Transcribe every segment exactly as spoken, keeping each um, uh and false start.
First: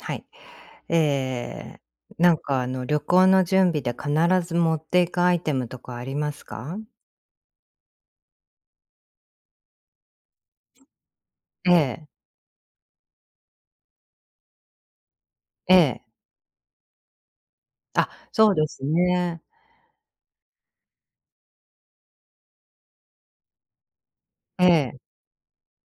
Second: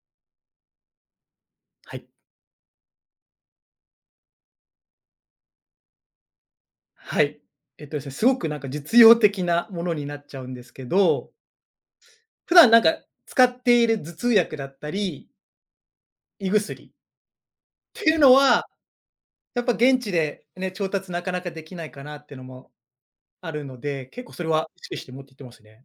はい。ええ、はい。なんかあの、旅行の準備で必ず持っていくアイテムとかありますか？はい。えっとですね、すごくなんか実用的なものになっちゃうんですけど、ええ、普段なんか使っている頭痛薬だったり、ええ。胃薬っあ、ていうのそうは、ですね。やっぱ現地でね、調達なかなかできないかなっていうのもあるので、結構それえは意識え、して持っていってますね。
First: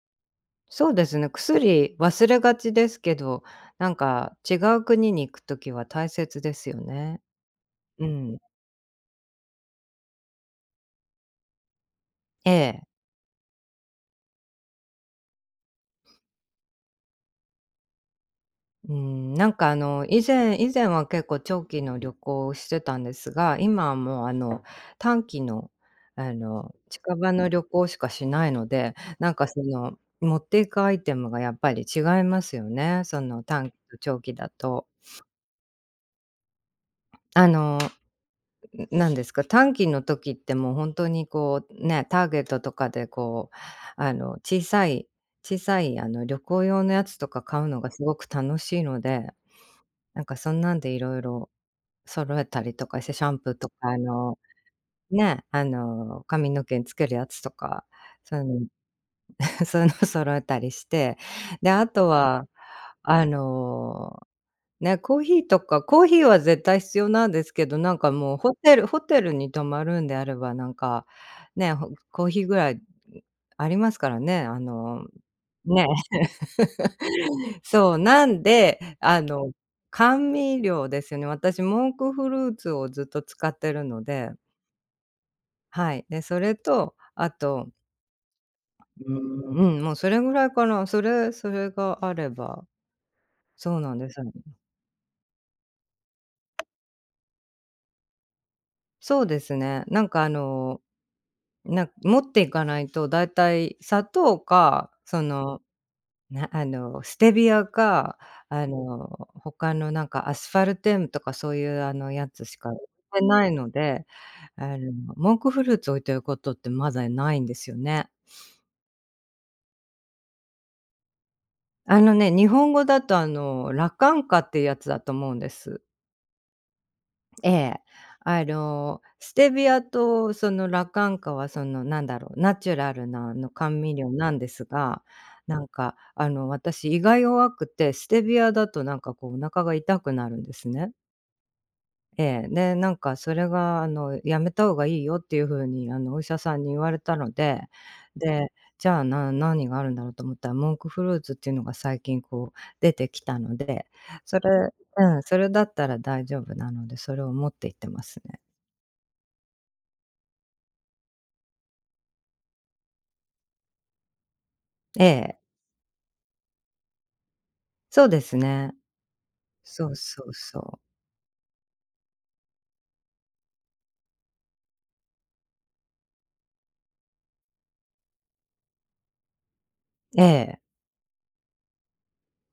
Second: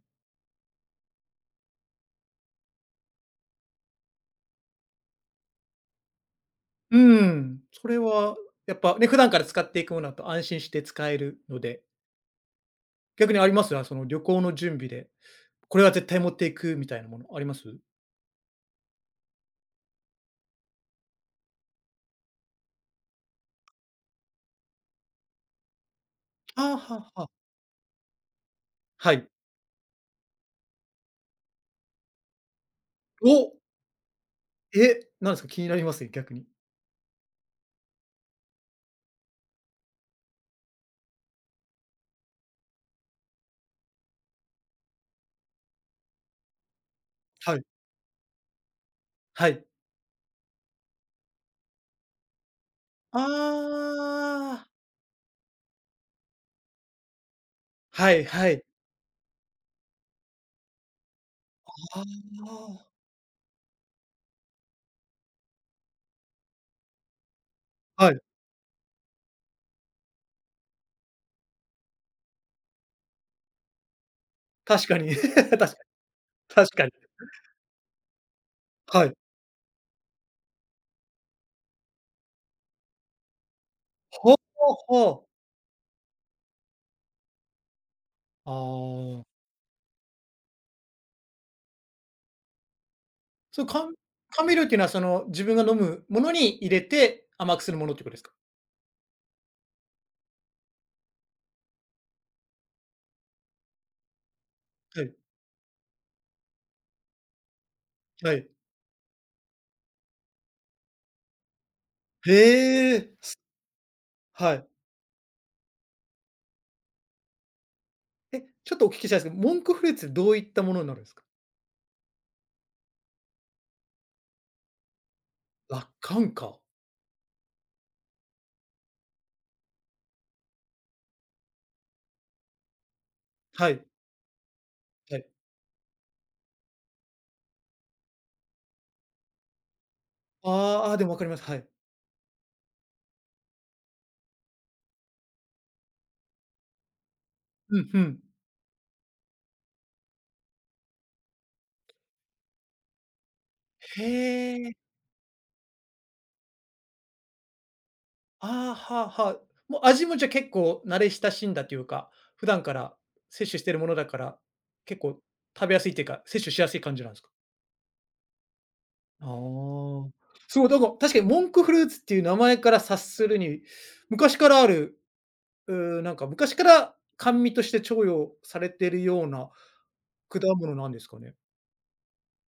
そうですね。薬忘れがちですけど、なんか違う国に行くときは大切ですようね。ん、それうはん。やっぱね、普段から使っていくものだと安心して使えるので、ええ。逆にありますよ？その旅行の準備で、これは絶対持っていくみたいなものあります？うん、なんかあの、以前以前は結構長期の旅行をしてたんですが、今はもうあの、短期の、ああの、あ、は近あはあ。場の旅行しかしないので、はい。なんかその、持っていくアイテムがやっぱり違いますよね、そのお！短期と長期だと。え、なんですか？気になりますね、逆に。あの、何ですか、短期の時ってもう本当にこう、ね、ターゲットとかでこう、あの、小さい小さいあの、旅行用のやつとかは買い。うのがすごく楽しいので、はい。なんかそんなんでいろいろ揃えたりとかして、シャンプーとあか、あの、あ、ね、あの、髪の毛につけるやつとか、はいそういはうい。の そういうの揃えたりして、で、あとあは、あの、ね、コーヒーとかコーヒーは絶対必要なんですけど、なんあ、はかい、もうホテルホテルに泊まるんであれば、なんか、ね、ほコーヒーぐらいありますからね、あ確かの、に。確かにね、確かに。そう、なんで、はい。あの、甘味料ですよね。私モンクフルーツをずっと使ってるので、ほうほう。はい。で、それと、あと、あうーあ。ん、うん、もうそれぐらいかな。それそれがあれば、その、そう甘なんですよね。甘味料っていうのは、その、自分が飲むものに入れて甘くするものってことですか？そうですね。なんかあの、なん持っていかないとだいたい砂糖か、はい、その、なあの、ステビアか、はい。あの、他のなんかアスファルテムとかそういうあのやへつしか売っえ、てないので、はい。あの、モンクフルーツ置いてることってまだないんですよね。え、ちょっとお聞きしたいんですけど、モンクフルーツどういったものになるんですか？あのね、日本語だとあの、羅漢果っていうやつだと思うんです。あ、寒か。ええ。あの、ステビアとそのラカンカはそのなんだろう、ナチュラルなあのは甘い、味料なんですが、はい。なんかあの私胃が弱くて、ステビアだとなんかこうお腹が痛くなるんですああ、ね。あ、でも分かります。はい。ええ、で、なんかそれがあの「やめた方がいいよ」っていう風にあのお医者さんに言われたので、うん、ふん。で、じゃあ、な何があるんだろうと思ったら、モンクフルーツっていうのが最近こう出てきたので、それへえ。うん、それだったら大丈夫なので、それを持って行ってますね。ああ、はあはあ。もう味もじゃあ結構慣れ親しんだというか、普段から摂取してるものだから、結え構え、食べやすいっていうか、摂取しやすい感じなんですか？そうですね。あそうあ。そうそそう、だう。から確かにモンクフルーツっていう名前から察するに、昔からある、うーなんか昔から甘味として重用されてるようなえ果え、物なんですかね？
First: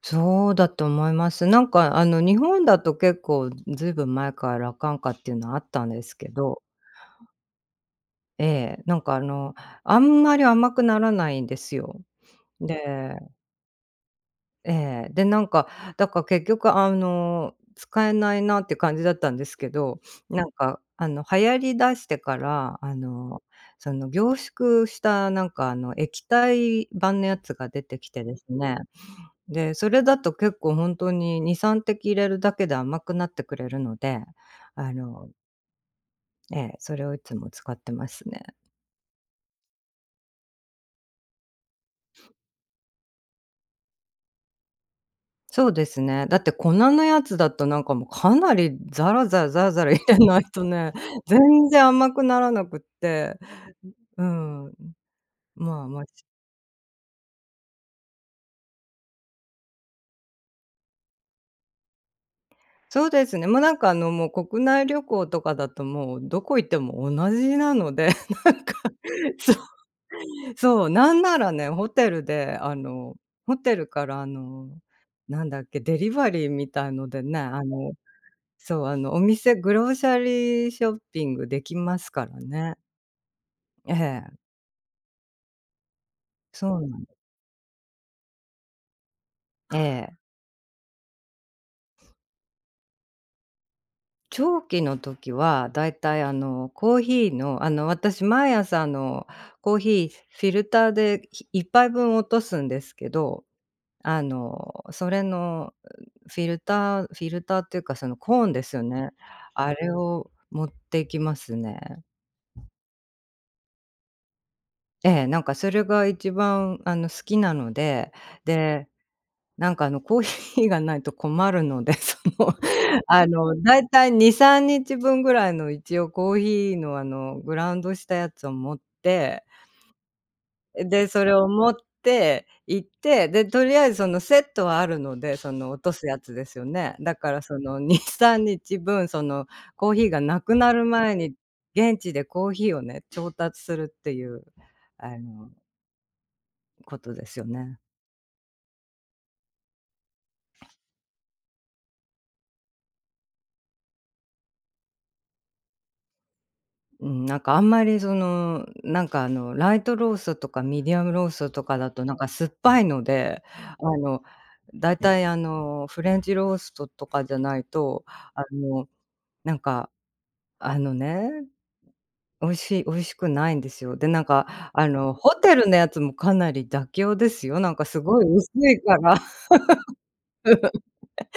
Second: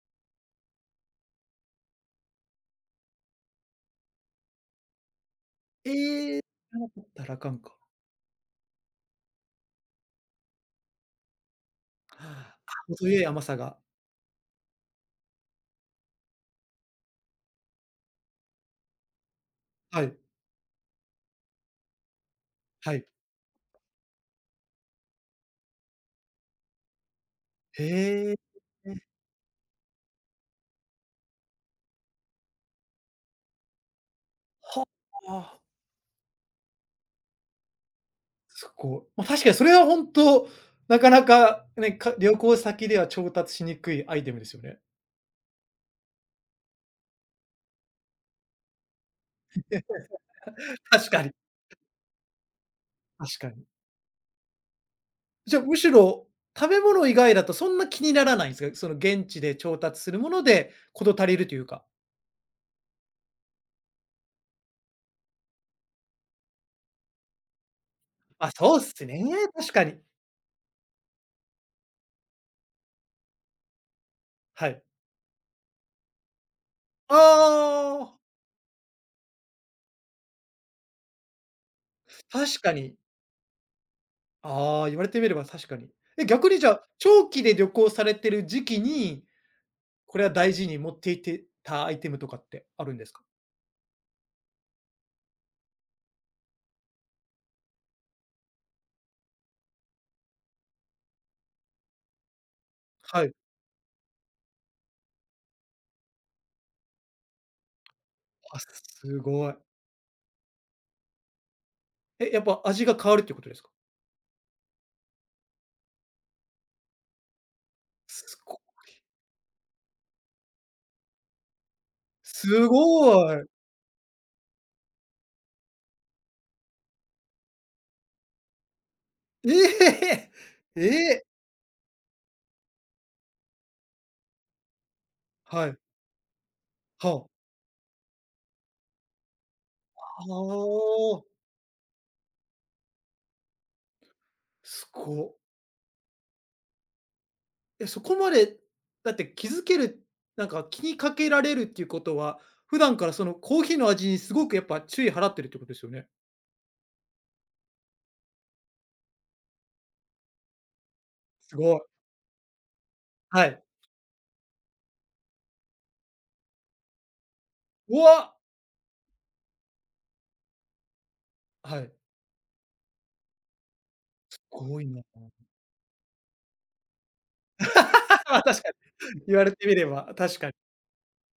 そうだと思います。なんかあの日本だと結構ずいぶん前から羅漢果っていうのはあったんですけええ、知ど、らなかったらあかんか。ええ、なんかあの、あんまり甘くならないんですよ。あ、程で、よい甘さが。ええ、で、なんか、だから結局あの、使えないなって感じだったんですけど、はい、なんかあの、流行り出してから、はあい。の、その凝縮したなんかあの、液体版のやつが出てきてへですえ。ね、で、それだと結構ほんとにに、さん滴入れるだけで甘くなってくれるので、はあの、あ。ええ、それをいつも使ってますね。そこ、まあ、確かにそれは本当、なかなかね、か旅行先では調達しにくいアイテムですよね。そうですね。だって粉のやつだとなんかもうかなりザラザラザラえ、ザラ入れないとね、確か に、全然甘くならなくって、確かに。うん、じゃあ、むまあ、しまあろ、食べ物以外だとそんな気にならないんですか？その現地で調達するもので事足りるというか。そうですね、もうなんかあのもう国内旅行とかだともうどこ行っても同じなので、あ、なんか、そうっすね、そう、確かに。そう、なんならね、ホテルであの、ホテルからあはの、い。なんだっけ、デリバリーみたいのあでね、あの、あ、そう、あのお店グローシャリーショッピングできますから確かね。に。ええ。ああ、言われてみれば確かに。え、逆にじゃそうあ、なん、長期で旅行されてる時期に、えこえ。れは大事に持っていってたアイテムとかってあるんですか？長期の時はだいたいあの、コーヒーのあの、私毎朝あの、コーヒーフィルターでひいっぱいぶん落とすんですけはい。ど、あの、それのフィルターフィルターっていうかそのコーンあ、ですよね。すごい。あれを持っていきますね。え、やっぱ味が変わるっていうことですか？ええ、なんかそれが一番あの、好きなので、すごで、なんかあの、コーヒーがないと困るので、その すご あい。の、だいたいに、さんにちぶんぐらいの一応コーヒーのあの、グラウンドしたやつを持って、ええ！えで、そえ！れを持って行って、で、とりあえずそのセットはあるので、そはのい。落とすやつですよね。はだからあ。そのに、さんにちぶん、そのコーヒーがはなくなる前に、あ、現地でコーヒーをね、調達するっていう、すあご。の、ことですよね。え、そこまで、だって気づける、なんか気にかけられるっていうことは、普段からそのコーヒーの味にすごくやっぱ注意払ってるってことですよね？うん、なんかあんまりその、なんかあの、ライトローストとかミディアムローストすとごかい。だとなんか酸っぱいので、はい。あの、だいたいあの、フレンチローストとかじゃないうと、わ！あの、なんか、あのね、はい。美味しい美味しくないんですよ。で、なんすかごいあな。の、ホテルのやつもかなり妥協ですよ。なんかすご いまあ、薄確かいから。に。言われてみれば、確かに。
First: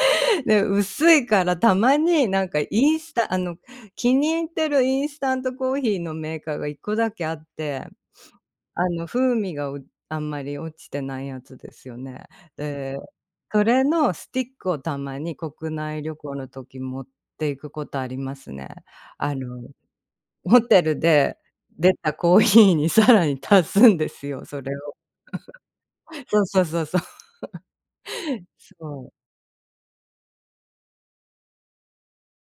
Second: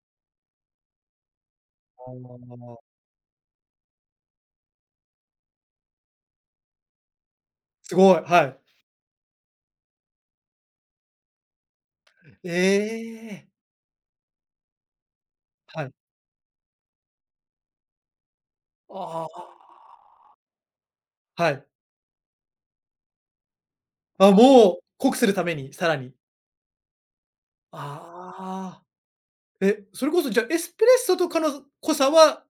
で、薄いからたまああ、になんかインスタあの、気に入ってるインスタントコーヒーのメーカーがいっこだけあって、すごい、はい。あの、風味が、うあんまり落ちてないやつですよね。えで、え。それのスティックをたまに国はい。内旅行の時持っていくことありますね。ああの、あ。ホテルではい。出たコーヒーにさらに足すんですあ、よ、そもれう、を。濃くするために、さらに。そうそうそうそう。ああ。そう。え、それこそじゃあ、エスプレッソとかの濃さは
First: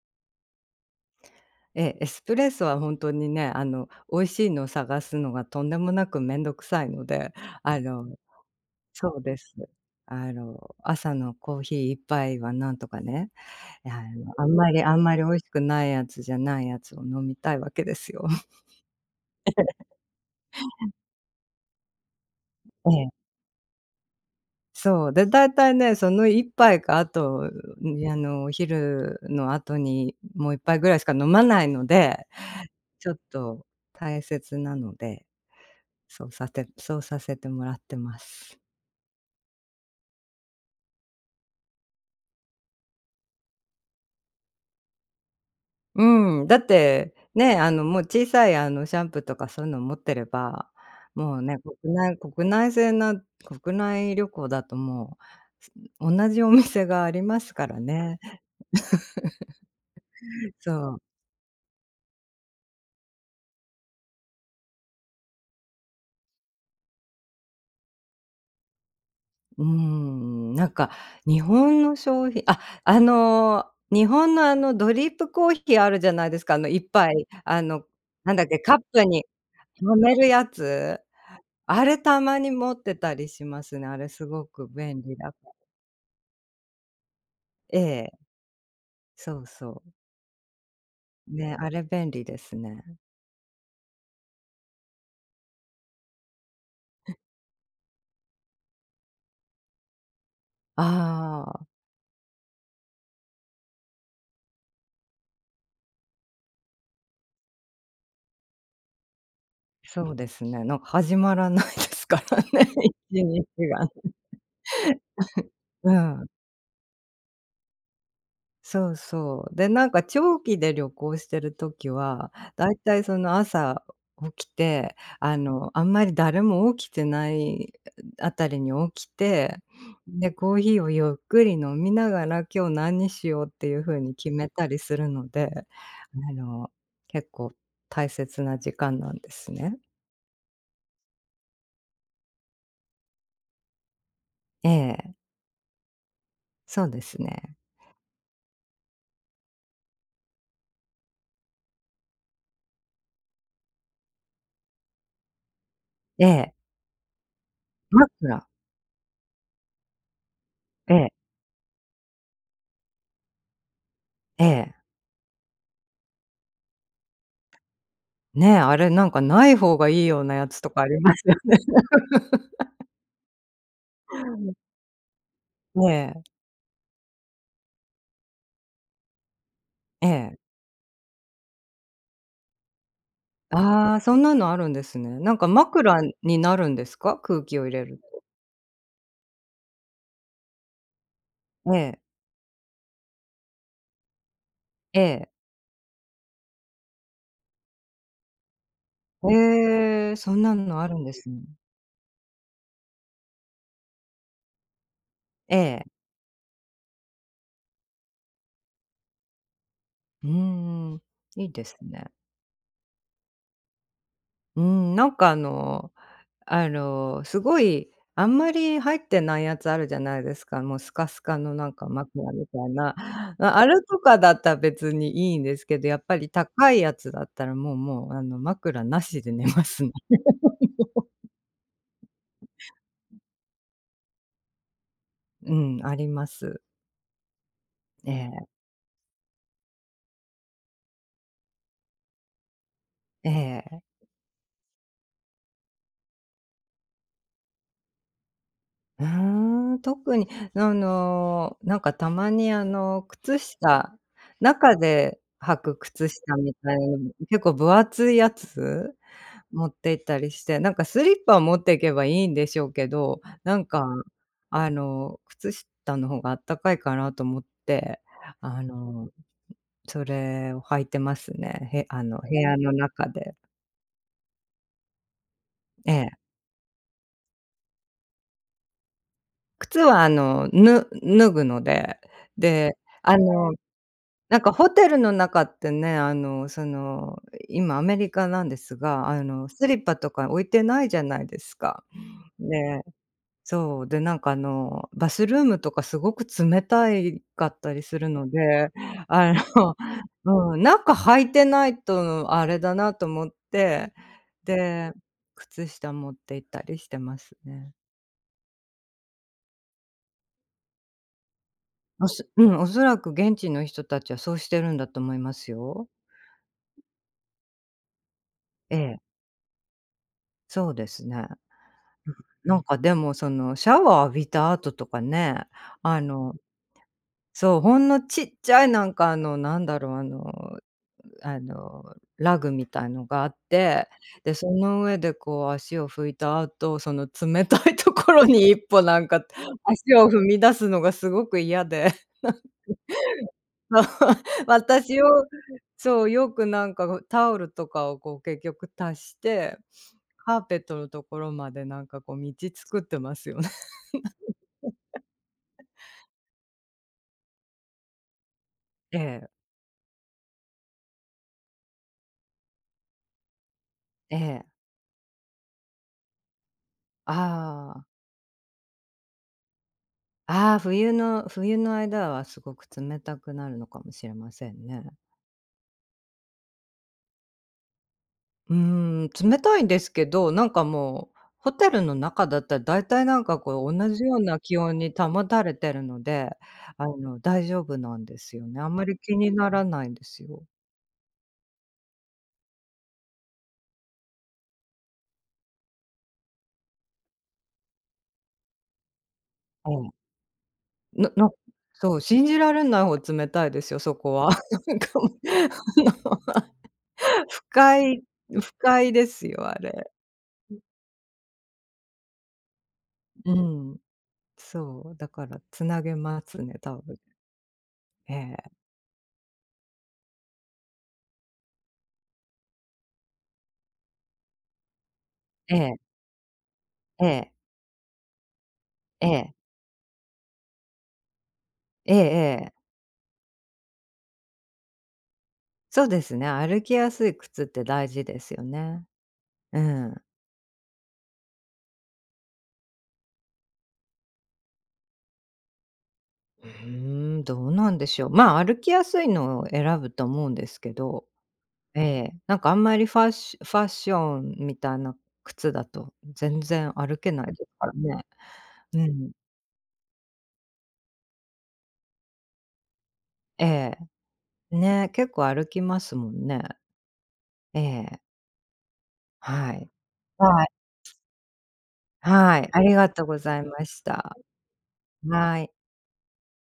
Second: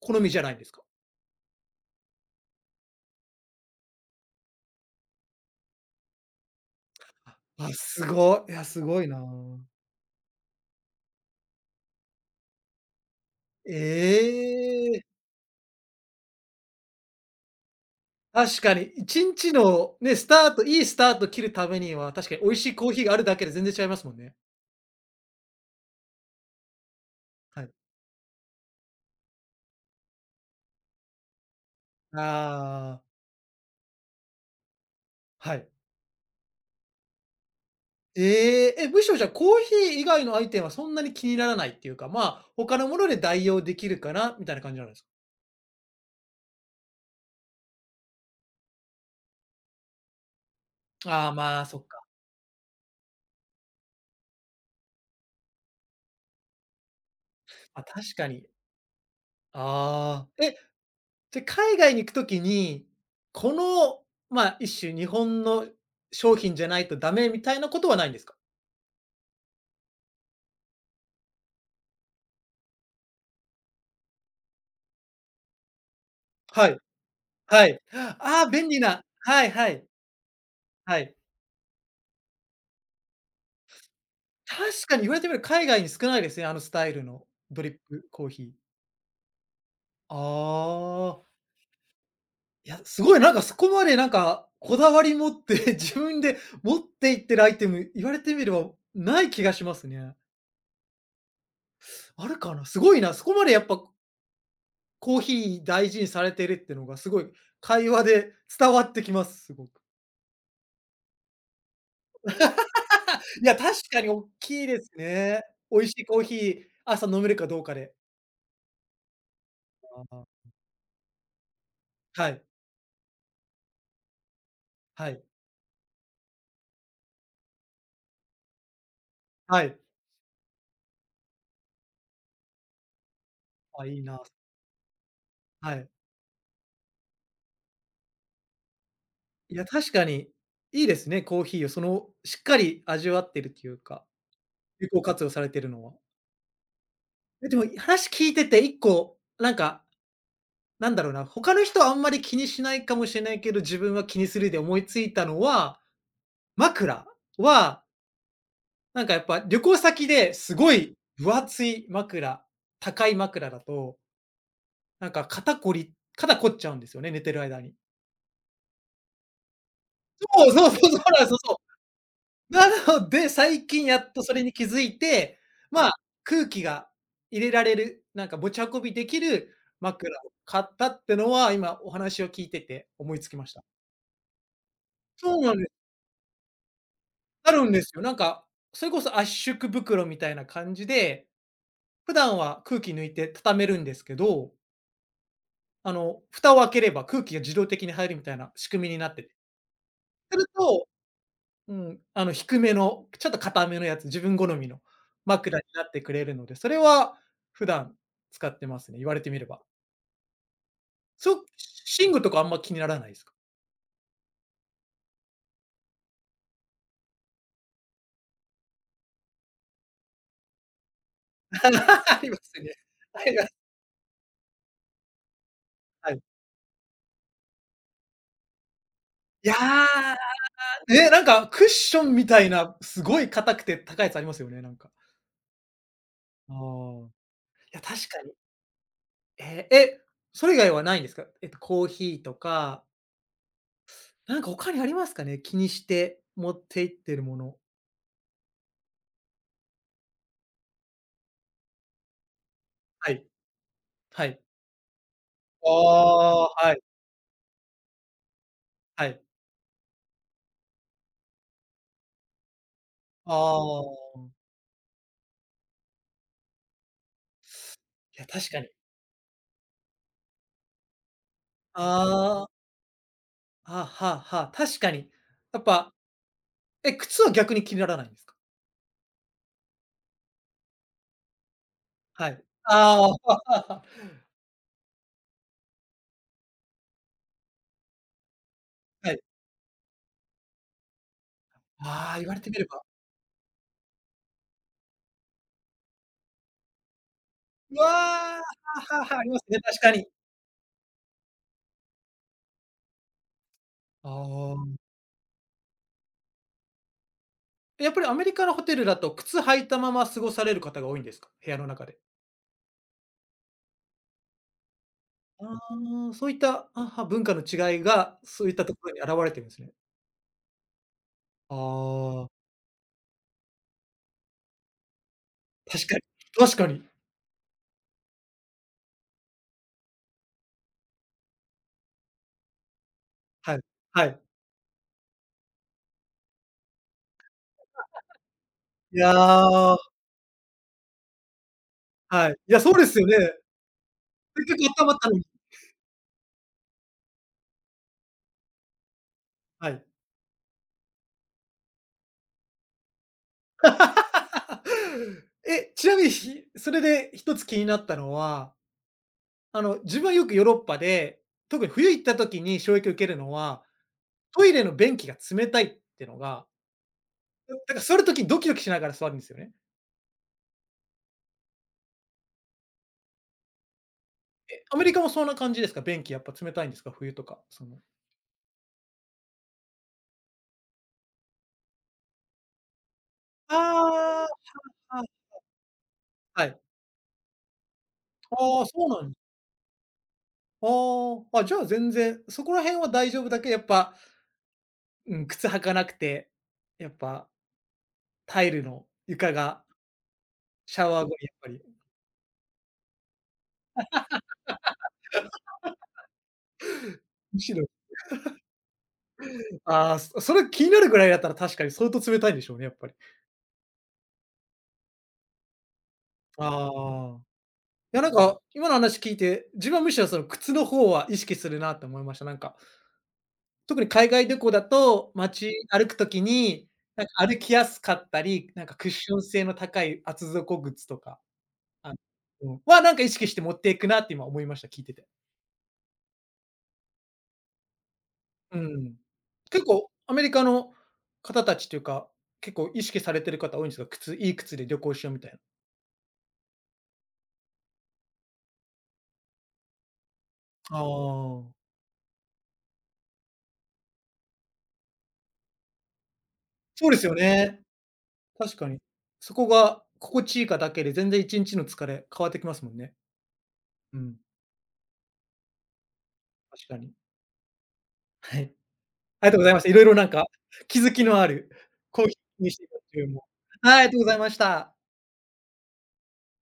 好みじゃないんですか？えエスプレッソはほんとにね、あの、美味しいのを探すのがとんでもなくめんどくさいので、あ、あすのごい。いや、すごいな。そうです。あの、朝のコーヒーいっぱ杯はなんとかね、いや、あのあんまりあえんえ、まり美味しくないやつじゃないやつを飲みたいわけですよ。確 かに、いちにちのね、スタートいいスタート切るためには、確かに美味しいコえーヒーえ、があるだけで全然違いますもんね。そう。で、大体ね、その一杯か、あと、はい。ん、あの、お昼の後にもう一杯ぐらいしか飲まないので、ああ、ちょっと大切なので、はい。そうさてそうさせてもらってます。ええ、え、むしろじゃあ、コーヒー以外のアイテムはそんなに気にならないっていうか、まあ、他のもので代用できるかなみたいな感じなんですか？うん、だって、ね、あの、もう小さい、あの、シャンプーとかそういうの持ってれば、ああ、もうね、まあ、そっ国か。内国内製な国内旅行だともう、同じお店がありますからま、確ね。かに。ああ、え、そう。じゃ、海外に行くときに、この、まあ、一種日本の商品じゃないとダメみたいなことはないんですか？うん、なんか日本の商品あ、あの、日本のあのドリップコーヒーあるじゃないですか、あはのい、一杯、あはい。の、なんだあっあ、け、便カ利ッな。プにはいはい、飲めるやはつ。い。あれたまに持ってたりしますね。あれすごく確か便に言わ利れてだみかればら、海外に少ないですね、あのスタイルのドリッえプえ。コーヒー。そうそう。ああ、ね、あれ便利ですいや、ね。すごいなんかそこまでなんかこだわり持って 自分で持っていってるアイテム、言われてみればない気がしますね。ああ。あるかな？すごいな、そこまでやっぱコーヒー大事にされてるってのがすごい会話で伝わってきます、すごく。そうですね、なんか始まらないですからね、一い日や、確がね。かにおっきいですね。美味うしいコーん。ヒー、朝飲めるかどうかで。そうそう。で、なんかああ、長期で旅行してる時はは、い、だいたいその朝起きて、はい、あの、あんまり誰も起きてないあたりに起きて、はい。で、コーヒーをゆっくり飲みながら、今日何にしようっていあ、うい風いにな。決めたりするので、はい。あの、結構大切な時間なんですいや、ね。確かにいいですね、コーヒーをその、しっかり味わってるというか、え有効え、活用されてるのは。そうですえ、でね。も話聞いてて一個、なんか、なんだろうな、他の人はあんまり気にしないかもしれないけど、自分は気にするで思いついたのは、ええ、枕は枕、なんかやっぱ旅行先ですごえいえ、分厚い枕、高い枕だと、ええ。なんか肩こり肩こっちゃうんですよね、寝てる間に。ねえ、あれなんかない方がいいようなそやうつそうとかそあうそう、りまなんすよそね。うそ う。なので、最近やっとそれに気づいて、ね。まあ、え。空気が入れられる、なんか持ち運びできるえ枕をえ。買ったってのは、今お話を聞いてて思いつきました。ああ、そんなのあるんですね。なそんうかなんです。枕になるんですか？空あ気るをん入でれする、よ。なんか、それこそ圧縮袋みたいな感じで、ええ、普段は空気抜いて畳めるんですけど、ええ。あの、蓋を開ければ空気が自動的に入るみたいな仕組みになってて。ええ、そすんるなのと、あるんですね。うん、あの、低めの、ちょっと硬めのやつ、自分好みのえ枕になえ。ってくれるので、それは普段使ってますね、言われてみれば。うんん。そいいです寝ね。具とかあんま気にならないですか？うーん、なんかあのあの、すごいあんまり入ってないやつあるじゃないですか。もうスカスカの なんかあり枕まみたすいね。な。あります。ああれとかだったら別にいいんですけど、やっはぱい。り高いやつだったらもうもうあの、枕なしで寝いますね。や、ね、なんかクッションみたいな、すごい硬くて高いやつありますよね、なんか。うん、ありまあす。あ、いや確えかに。え、ええ、え、それ以外はないんですか？えっと、コーヒーとかええ。なんか他にありますかね？気にして持って行ってるもの。うーん、特に、あの、なんかたまにあの、はい、靴下はい。中で履あく靴下あ、みはたいい、な結構分厚いやつはい。持って行ったりして、なんかスリッパ持っていけばいいんでしょうけど、あなんか、あ、あの、靴下の方があったかいかなと思って、いや、確かあに。の、それを履いてますね。へあの、部ああ、屋の中で。あ、はあはあ、確かに。やっえぱ、え。え、靴は逆に気にならないんですか？靴はあの、ぬ脱ぐので、はい。で、ああ、はああのはあはなんかホテルの中ってね、あの、その、今アメリカなんですあ、が、はい。あの、スリッパとか置いてないじゃないですか。ああ、言われてみれで、ば。そう、で、なんかあの、バスルームとかすごく冷たいかったうりわあ、するのはで、あはあ はあ、ありあますね、確かに。の、うん、中履いてないとあれだなと思って、ああ。で、靴下持って行ったりしてますね。やっぱりアメリカのホテルだと、靴履いたまま過ごされる方が多いんですか？部屋の中で。おそうん、おそらく現地の人たちはそうしてるんだと思いますあよ。あ、そういった、あは、文化の違いが、そういったとえころえ、に表れてるんですね。そうですね。ああ、なんかでもそのシャワー浴びた後とかね、確かに、あの確かに。そう、ほんのちっちゃいなんかあのなんだろう、あのあのラグみたいのがあっはい、て、はい。で、その上でこう足を拭いた後、その冷たいところに一歩いなんかや、足を踏み出すのがすごく嫌で、はい。いや、そうですよね。そう せっ かくあったまっ私をたのに、そう、よくなんかタオルとかをこう結局足して、はい。カーペットのところまでなんかこう道作ってますよね。え、ちなみに、ひそれで一つ気になったのは、ええ、あの、自分はよくヨーロッパで、特に冬行った時に衝撃を受けるのは、えトえ。イレの便器が冷たいってのが、だだからああ、座る時ドキドキしながら座るんですよね。ああ、冬の冬の間はすごく冷たくなるのかもしれませえ、んアメね。リカもそんな感じですか？便器やっぱ冷たいんですか？冬とか、そのうーん、冷たいんですけど、なんかもう、ホテルの中だったら大体なんかこう同じようあな気温にあ、はい、保たれてるので、はい。あの、大丈夫なんですよね。ああ、あんまそうりなん気にならないんですよ。ああ、あ、じゃあ全然、そこら辺は大丈夫だけど、やっぱ、うん、靴履かなくて、やっぱタイルの床がええ。シャワー後なになやっぱり、そう、信じられないほど冷たいですよ、そこは。なんかもう、あの、不むしろ快不快ですよ、あれ。ああ、そそれ気になるぐらいだったら確かに相当冷たいんでしょうね、やっぱり。うん。そう、だからつなげますね、多分。ああ。いやなんええ。か、今の話聞いて、自分はむしろその靴の方は意識するなって思いました。なんか、特に海外旅行だと、街ええ、歩くときに、なえんかえ、歩きやすかったり、なんかクッえションえ、性の高い厚底靴とかあ、ええうえん、え。は、なんか意識して持っていくなって今思いました、聞いてて。そうですね、歩きやすい靴って大事ですようね。ん。う結構ん。アメリカの方たちというか、結構意識されてる方多いんですか？靴いい靴で旅行しようみたいな。うーん、どうなんでしょう。まあ、歩きやすいのを選ぶと思うんですけあど、あ。ええ、なんかあんまりファッシファッションみたいな靴だと全然そうで歩すけよないですね。からね。確かに。うん。そこが心地いいかだけで、全然いちにちの疲れ変わってきますもんね。えうん、え、ね、結構歩きますもんね。確かに。ええ、はい。ありがとうござはいました。い。いろいろなんかはい、気づきのあるコーヒはーい、にしあてりたっがてといううのごも。ざいまはしい、ありがとうござた。いました。はい。